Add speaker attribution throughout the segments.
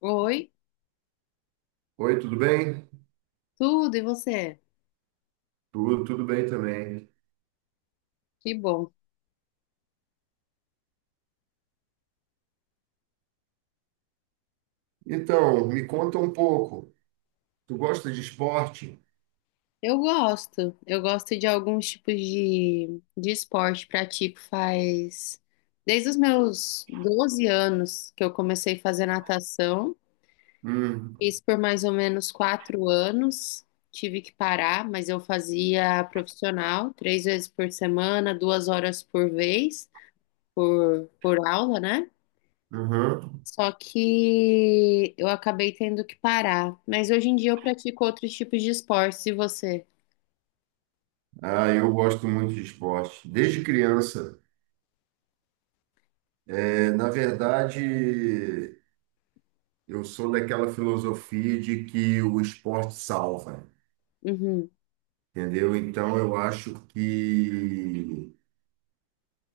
Speaker 1: Oi,
Speaker 2: Oi, tudo bem?
Speaker 1: tudo, e você?
Speaker 2: Tudo, tudo bem também.
Speaker 1: Que bom.
Speaker 2: Então, me conta um pouco. Tu gosta de esporte?
Speaker 1: Eu gosto de alguns tipos de esporte, pratico faz desde os meus 12 anos que eu comecei a fazer natação,
Speaker 2: Hum,
Speaker 1: fiz por mais ou menos 4 anos, tive que parar, mas eu fazia profissional, três vezes por semana, 2 horas por vez, por aula, né?
Speaker 2: uhum.
Speaker 1: Só que eu acabei tendo que parar. Mas hoje em dia eu pratico outros tipos de esportes, e você?
Speaker 2: Ah, eu gosto muito de esporte. Desde criança. É, na verdade, eu sou daquela filosofia de que o esporte salva,
Speaker 1: Uhum,
Speaker 2: entendeu? Então, eu acho que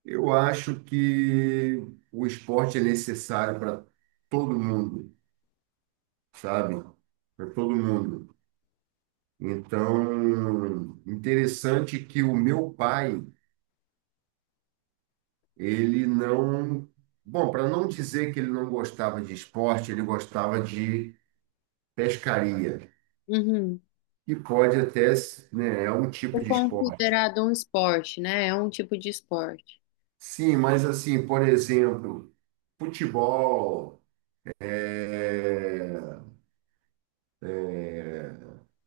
Speaker 2: eu acho que o esporte é necessário para todo mundo, sabe? Para todo mundo. Então, interessante que o meu pai, ele não, bom, para não dizer que ele não gostava de esporte, ele gostava de pescaria,
Speaker 1: uhum.
Speaker 2: que pode até, né, é um
Speaker 1: É
Speaker 2: tipo de esporte.
Speaker 1: considerado um esporte, né? É um tipo de esporte.
Speaker 2: Sim, mas assim, por exemplo, futebol, é,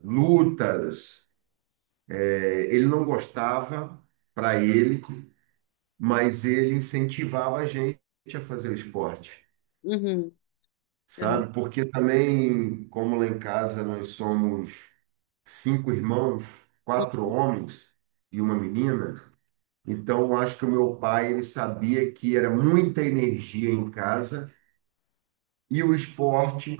Speaker 2: lutas, ele não gostava para ele, mas ele incentivava a gente a fazer o esporte.
Speaker 1: Uhum. Então,
Speaker 2: Sabe? Porque também, como lá em casa nós somos cinco irmãos, quatro homens e uma menina, então eu acho que o meu pai ele sabia que era muita energia em casa e o esporte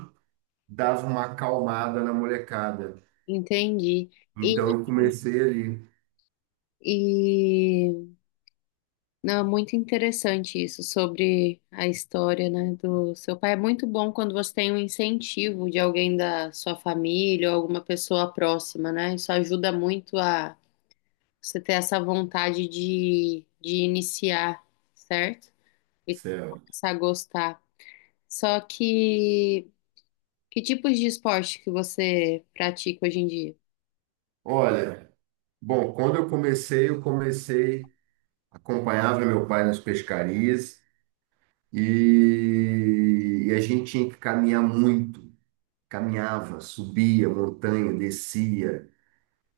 Speaker 2: dava uma acalmada na molecada.
Speaker 1: entendi. E,
Speaker 2: Então eu comecei ali,
Speaker 1: e não, é muito interessante isso sobre a história, né, do seu pai. É muito bom quando você tem um incentivo de alguém da sua família ou alguma pessoa próxima, né? Isso ajuda muito a você ter essa vontade de iniciar, certo? E
Speaker 2: céu.
Speaker 1: começar a gostar. Só que tipos de esporte que você pratica hoje em dia?
Speaker 2: Olha, bom, quando eu comecei, acompanhava meu pai nas pescarias e a gente tinha que caminhar muito, caminhava, subia montanha, descia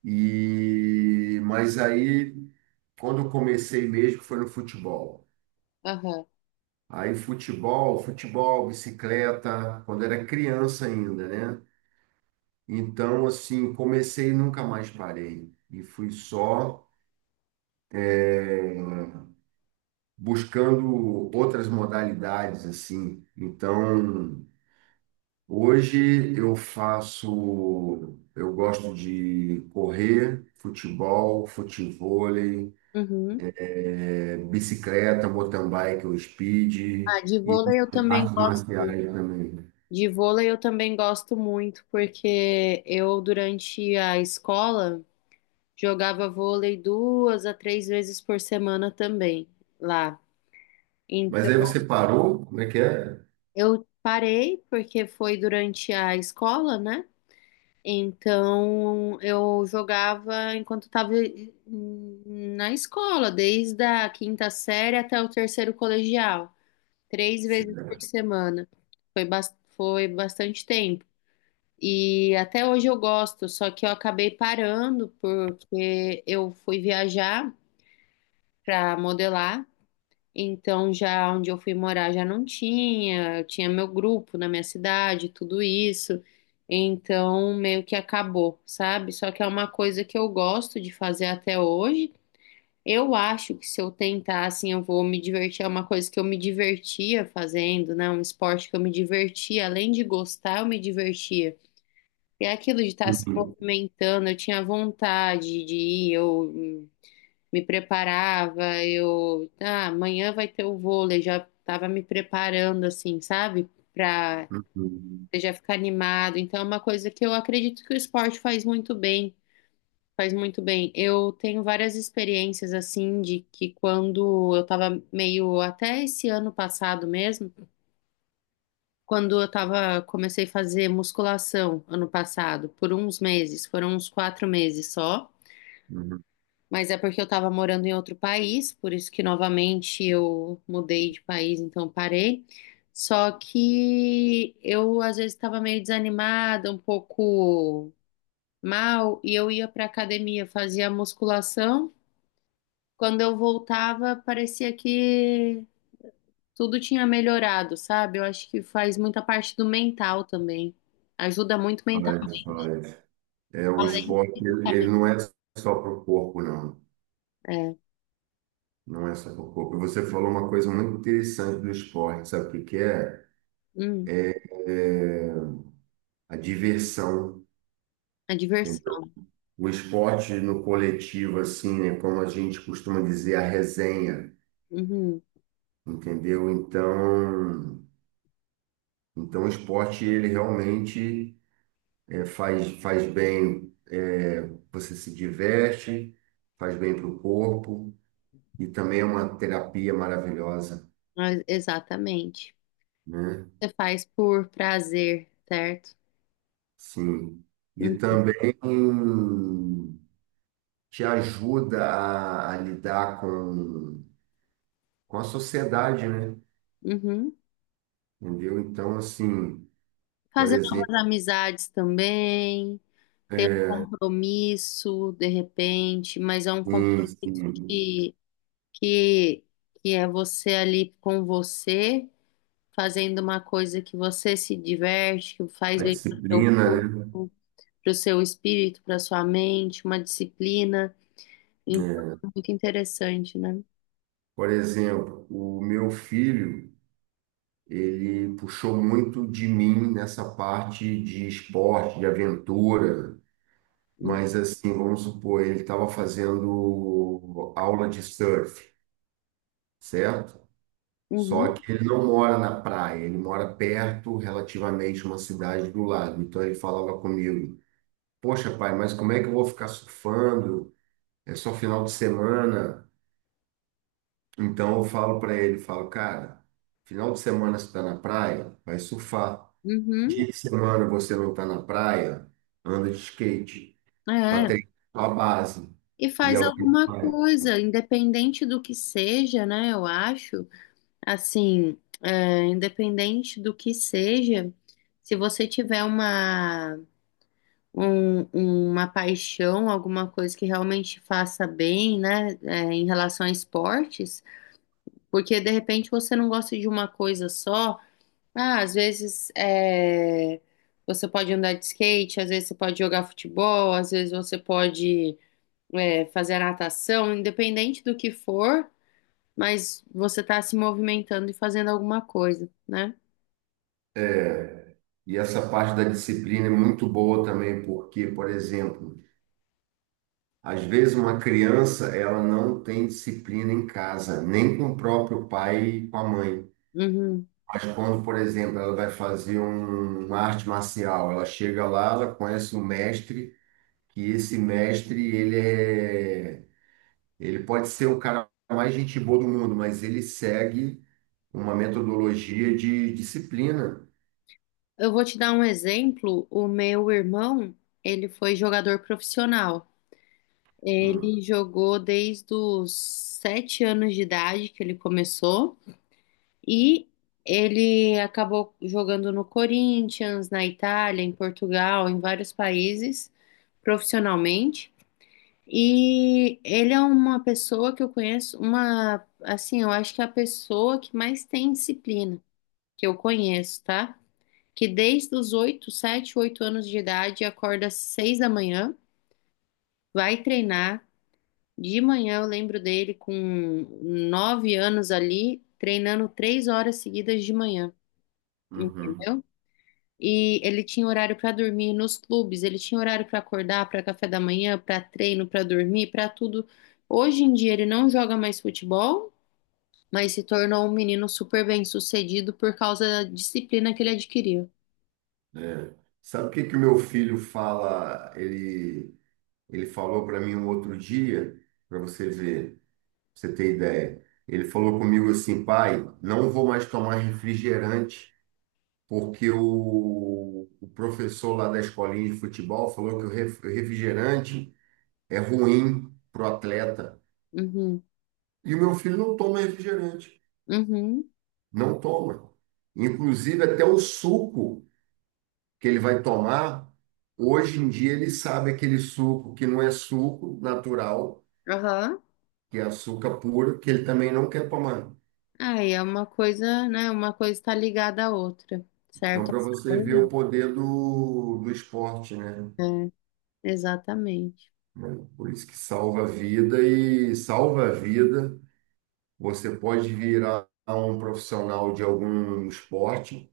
Speaker 2: e mas aí quando eu comecei mesmo foi no futebol.
Speaker 1: Aham.
Speaker 2: Aí futebol, futebol, bicicleta, quando era criança ainda, né? Então assim, comecei e nunca mais parei e fui só eh, buscando outras modalidades assim. Então hoje eu faço, eu gosto de correr, futebol, futevôlei,
Speaker 1: Uhum.
Speaker 2: bicicleta, mountain bike ou speed
Speaker 1: Ah, de
Speaker 2: e
Speaker 1: vôlei eu também
Speaker 2: artes
Speaker 1: gosto.
Speaker 2: marciais também.
Speaker 1: De vôlei eu também gosto muito, porque eu, durante a escola, jogava vôlei duas a três vezes por semana também lá.
Speaker 2: Mas aí
Speaker 1: Então,
Speaker 2: você parou? Como é que é?
Speaker 1: eu parei, porque foi durante a escola, né? Então, eu jogava enquanto estava na escola, desde a 5ª série até o terceiro colegial, três vezes
Speaker 2: Certo.
Speaker 1: por semana. Foi bastante tempo. E até hoje eu gosto, só que eu acabei parando porque eu fui viajar para modelar. Então, já onde eu fui morar já não tinha, tinha meu grupo na minha cidade, tudo isso. Então, meio que acabou, sabe? Só que é uma coisa que eu gosto de fazer até hoje. Eu acho que se eu tentar, assim, eu vou me divertir. É uma coisa que eu me divertia fazendo, né? Um esporte que eu me divertia. Além de gostar, eu me divertia. E é aquilo de estar se
Speaker 2: Uhum,
Speaker 1: movimentando, eu tinha vontade de ir, eu me preparava, eu, ah, amanhã vai ter o vôlei, já estava me preparando assim, sabe? Para
Speaker 2: uhum,
Speaker 1: já ficar animado. Então é uma coisa que eu acredito que o esporte faz muito bem, faz muito bem. Eu tenho várias experiências assim de que quando eu estava meio até esse ano passado mesmo, quando eu tava comecei a fazer musculação ano passado, por uns meses, foram uns 4 meses só.
Speaker 2: uhum.
Speaker 1: Mas é porque eu estava morando em outro país, por isso que novamente eu mudei de país, então parei. Só que eu às vezes estava meio desanimada, um pouco mal, e eu ia para academia, fazia musculação. Quando eu voltava, parecia que tudo tinha melhorado, sabe? Eu acho que faz muita parte do mental também. Ajuda muito mental,
Speaker 2: Faz, faz. É, o
Speaker 1: além
Speaker 2: esporte,
Speaker 1: de-
Speaker 2: ele
Speaker 1: saber-
Speaker 2: ele não é só para o corpo, não.
Speaker 1: é,
Speaker 2: Não é só para o corpo. Você falou uma coisa muito interessante do esporte, sabe o que que é?
Speaker 1: hum,
Speaker 2: É a diversão.
Speaker 1: a
Speaker 2: Entendeu?
Speaker 1: diversão.
Speaker 2: O esporte no coletivo, assim, né, como a gente costuma dizer, a resenha,
Speaker 1: Uhum,
Speaker 2: entendeu? Então, o esporte, ele realmente faz, faz bem, você se diverte, faz bem para o corpo e também é uma terapia maravilhosa,
Speaker 1: exatamente.
Speaker 2: né?
Speaker 1: Você faz por prazer, certo?
Speaker 2: Sim. E
Speaker 1: Hum,
Speaker 2: também te ajuda a lidar com a sociedade, né?
Speaker 1: Uhum.
Speaker 2: Entendeu? Então, assim, por
Speaker 1: Fazer
Speaker 2: exemplo,
Speaker 1: novas amizades também, ter um compromisso de repente, mas é um
Speaker 2: sim,
Speaker 1: compromisso
Speaker 2: sim.
Speaker 1: que, que é você ali com você, fazendo uma coisa que você se diverte, que faz
Speaker 2: A
Speaker 1: bem para o seu
Speaker 2: disciplina, né?
Speaker 1: corpo, para o seu espírito, para a sua mente, uma disciplina. Então,
Speaker 2: É.
Speaker 1: é muito interessante, né?
Speaker 2: Por exemplo, o meu filho, ele puxou muito de mim nessa parte de esporte, de aventura,
Speaker 1: Uhum,
Speaker 2: mas assim, vamos supor, ele estava fazendo aula de surf, certo? Só
Speaker 1: uhum.
Speaker 2: que ele não mora na praia, ele mora perto, relativamente, uma cidade do lado. Então ele falava comigo: poxa, pai, mas como é que eu vou ficar surfando? É só final de semana. Então eu falo para ele, falo, cara, final de semana você está na praia, vai surfar.
Speaker 1: Uhum.
Speaker 2: Dia de semana você não está na praia, anda de skate para
Speaker 1: É,
Speaker 2: treinar a base.
Speaker 1: e
Speaker 2: E é
Speaker 1: faz
Speaker 2: o que ele
Speaker 1: alguma
Speaker 2: faz.
Speaker 1: coisa, independente do que seja, né? Eu acho, assim, é, independente do que seja, se você tiver uma, um- uma paixão, alguma coisa que realmente faça bem, né? É, em relação a esportes, porque de repente você não gosta de uma coisa só. Ah, às vezes é, você pode andar de skate, às vezes você pode jogar futebol, às vezes você pode é, fazer a natação, independente do que for, mas você está se movimentando e fazendo alguma coisa, né?
Speaker 2: É, e essa parte da disciplina é muito boa também, porque, por exemplo, às vezes uma criança ela não tem disciplina em casa, nem com o próprio pai e com a mãe.
Speaker 1: Uhum.
Speaker 2: Mas quando, por exemplo, ela vai fazer uma arte marcial, ela chega lá, ela conhece o mestre que esse mestre, ele pode ser o cara mais gente boa do mundo, mas ele segue uma metodologia de disciplina.
Speaker 1: Eu vou te dar um exemplo. O meu irmão, ele foi jogador profissional.
Speaker 2: Hum,
Speaker 1: Ele jogou desde os 7 anos de idade que ele começou e ele acabou jogando no Corinthians, na Itália, em Portugal, em vários países profissionalmente. E ele é uma pessoa que eu conheço, uma, assim, eu acho que é a pessoa que mais tem disciplina que eu conheço, tá? Que desde os 8, 7, 8 anos de idade acorda às 6 da manhã, vai treinar. De manhã eu lembro dele com 9 anos ali, treinando 3 horas seguidas de manhã,
Speaker 2: uhum.
Speaker 1: entendeu? E ele tinha horário para dormir nos clubes, ele tinha horário para acordar, para café da manhã, para treino, para dormir, para tudo. Hoje em dia ele não joga mais futebol, mas se tornou um menino super bem-sucedido por causa da disciplina que ele adquiriu.
Speaker 2: Sabe o que que o meu filho fala? Ele falou para mim um outro dia, para você ver, pra você ter ideia. Ele falou comigo assim, pai, não vou mais tomar refrigerante, porque o professor lá da escolinha de futebol falou que o refrigerante é ruim para o atleta.
Speaker 1: Uhum,
Speaker 2: E o meu filho não toma refrigerante,
Speaker 1: uhum,
Speaker 2: não toma. Inclusive, até o suco que ele vai tomar, hoje em dia ele sabe aquele suco que não é suco natural,
Speaker 1: aham.
Speaker 2: que é açúcar puro, que ele também não quer tomar.
Speaker 1: Aí é uma coisa, né? Uma coisa está ligada à outra,
Speaker 2: Então,
Speaker 1: certo?
Speaker 2: para
Speaker 1: A
Speaker 2: você ver o
Speaker 1: saúde,
Speaker 2: poder do esporte, né?
Speaker 1: é, exatamente.
Speaker 2: Por isso que salva a vida e salva a vida. Você pode virar um profissional de algum esporte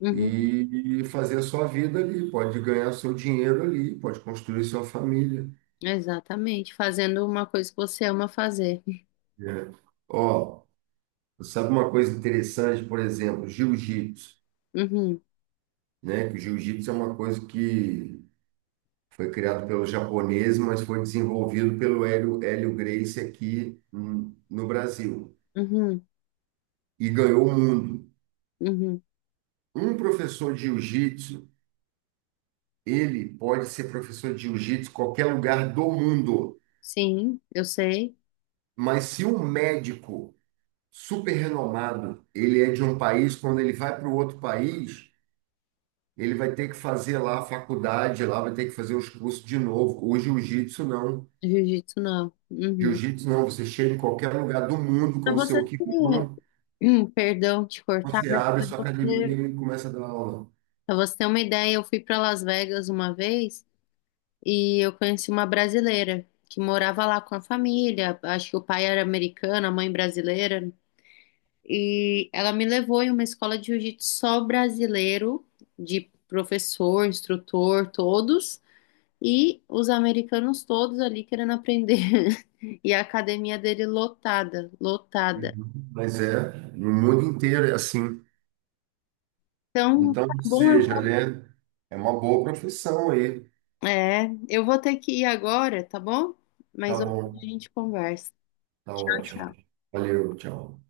Speaker 1: Uhum,
Speaker 2: e fazer a sua vida ali, pode ganhar seu dinheiro ali, pode construir sua família,
Speaker 1: exatamente. Fazendo uma coisa que você ama fazer.
Speaker 2: né? Ó, sabe uma coisa interessante, por exemplo, jiu-jitsu,
Speaker 1: Uhum,
Speaker 2: né? Que o jiu-jitsu é uma coisa que foi criado pelo japonês, mas foi desenvolvido pelo Hélio Gracie aqui, no Brasil
Speaker 1: uhum,
Speaker 2: e ganhou o mundo.
Speaker 1: uhum.
Speaker 2: Um professor de jiu-jitsu, ele pode ser professor de jiu-jitsu em qualquer lugar do mundo,
Speaker 1: Sim, eu sei.
Speaker 2: mas se um médico super renomado. Ele é de um país, quando ele vai para o outro país, ele vai ter que fazer lá a faculdade, lá vai ter que fazer os cursos de novo. O jiu-jitsu não.
Speaker 1: Jiu-jitsu não. Uhum.
Speaker 2: Jiu-jitsu não, você chega em qualquer lugar do mundo
Speaker 1: Pra
Speaker 2: com o
Speaker 1: você
Speaker 2: seu
Speaker 1: ter,
Speaker 2: kimono,
Speaker 1: hum, perdão te cortar,
Speaker 2: você abre sua academia e começa a dar aula.
Speaker 1: pra você ter uma ideia, eu fui pra Las Vegas uma vez e eu conheci uma brasileira que morava lá com a família. Acho que o pai era americano, a mãe brasileira. E ela me levou em uma escola de jiu-jitsu só brasileiro, de professor, instrutor, todos. E os americanos todos ali querendo aprender. E a academia dele lotada, lotada.
Speaker 2: Uhum. Mas é, no mundo inteiro é assim.
Speaker 1: Então,
Speaker 2: Então,
Speaker 1: tá
Speaker 2: ou
Speaker 1: bom, eu
Speaker 2: seja,
Speaker 1: vou...
Speaker 2: né? É uma boa profissão aí.
Speaker 1: É, eu vou ter que ir agora, tá bom?
Speaker 2: Tá
Speaker 1: Mas outra a
Speaker 2: bom,
Speaker 1: gente conversa.
Speaker 2: tá
Speaker 1: Tchau,
Speaker 2: ótimo.
Speaker 1: tchau.
Speaker 2: Valeu, tchau.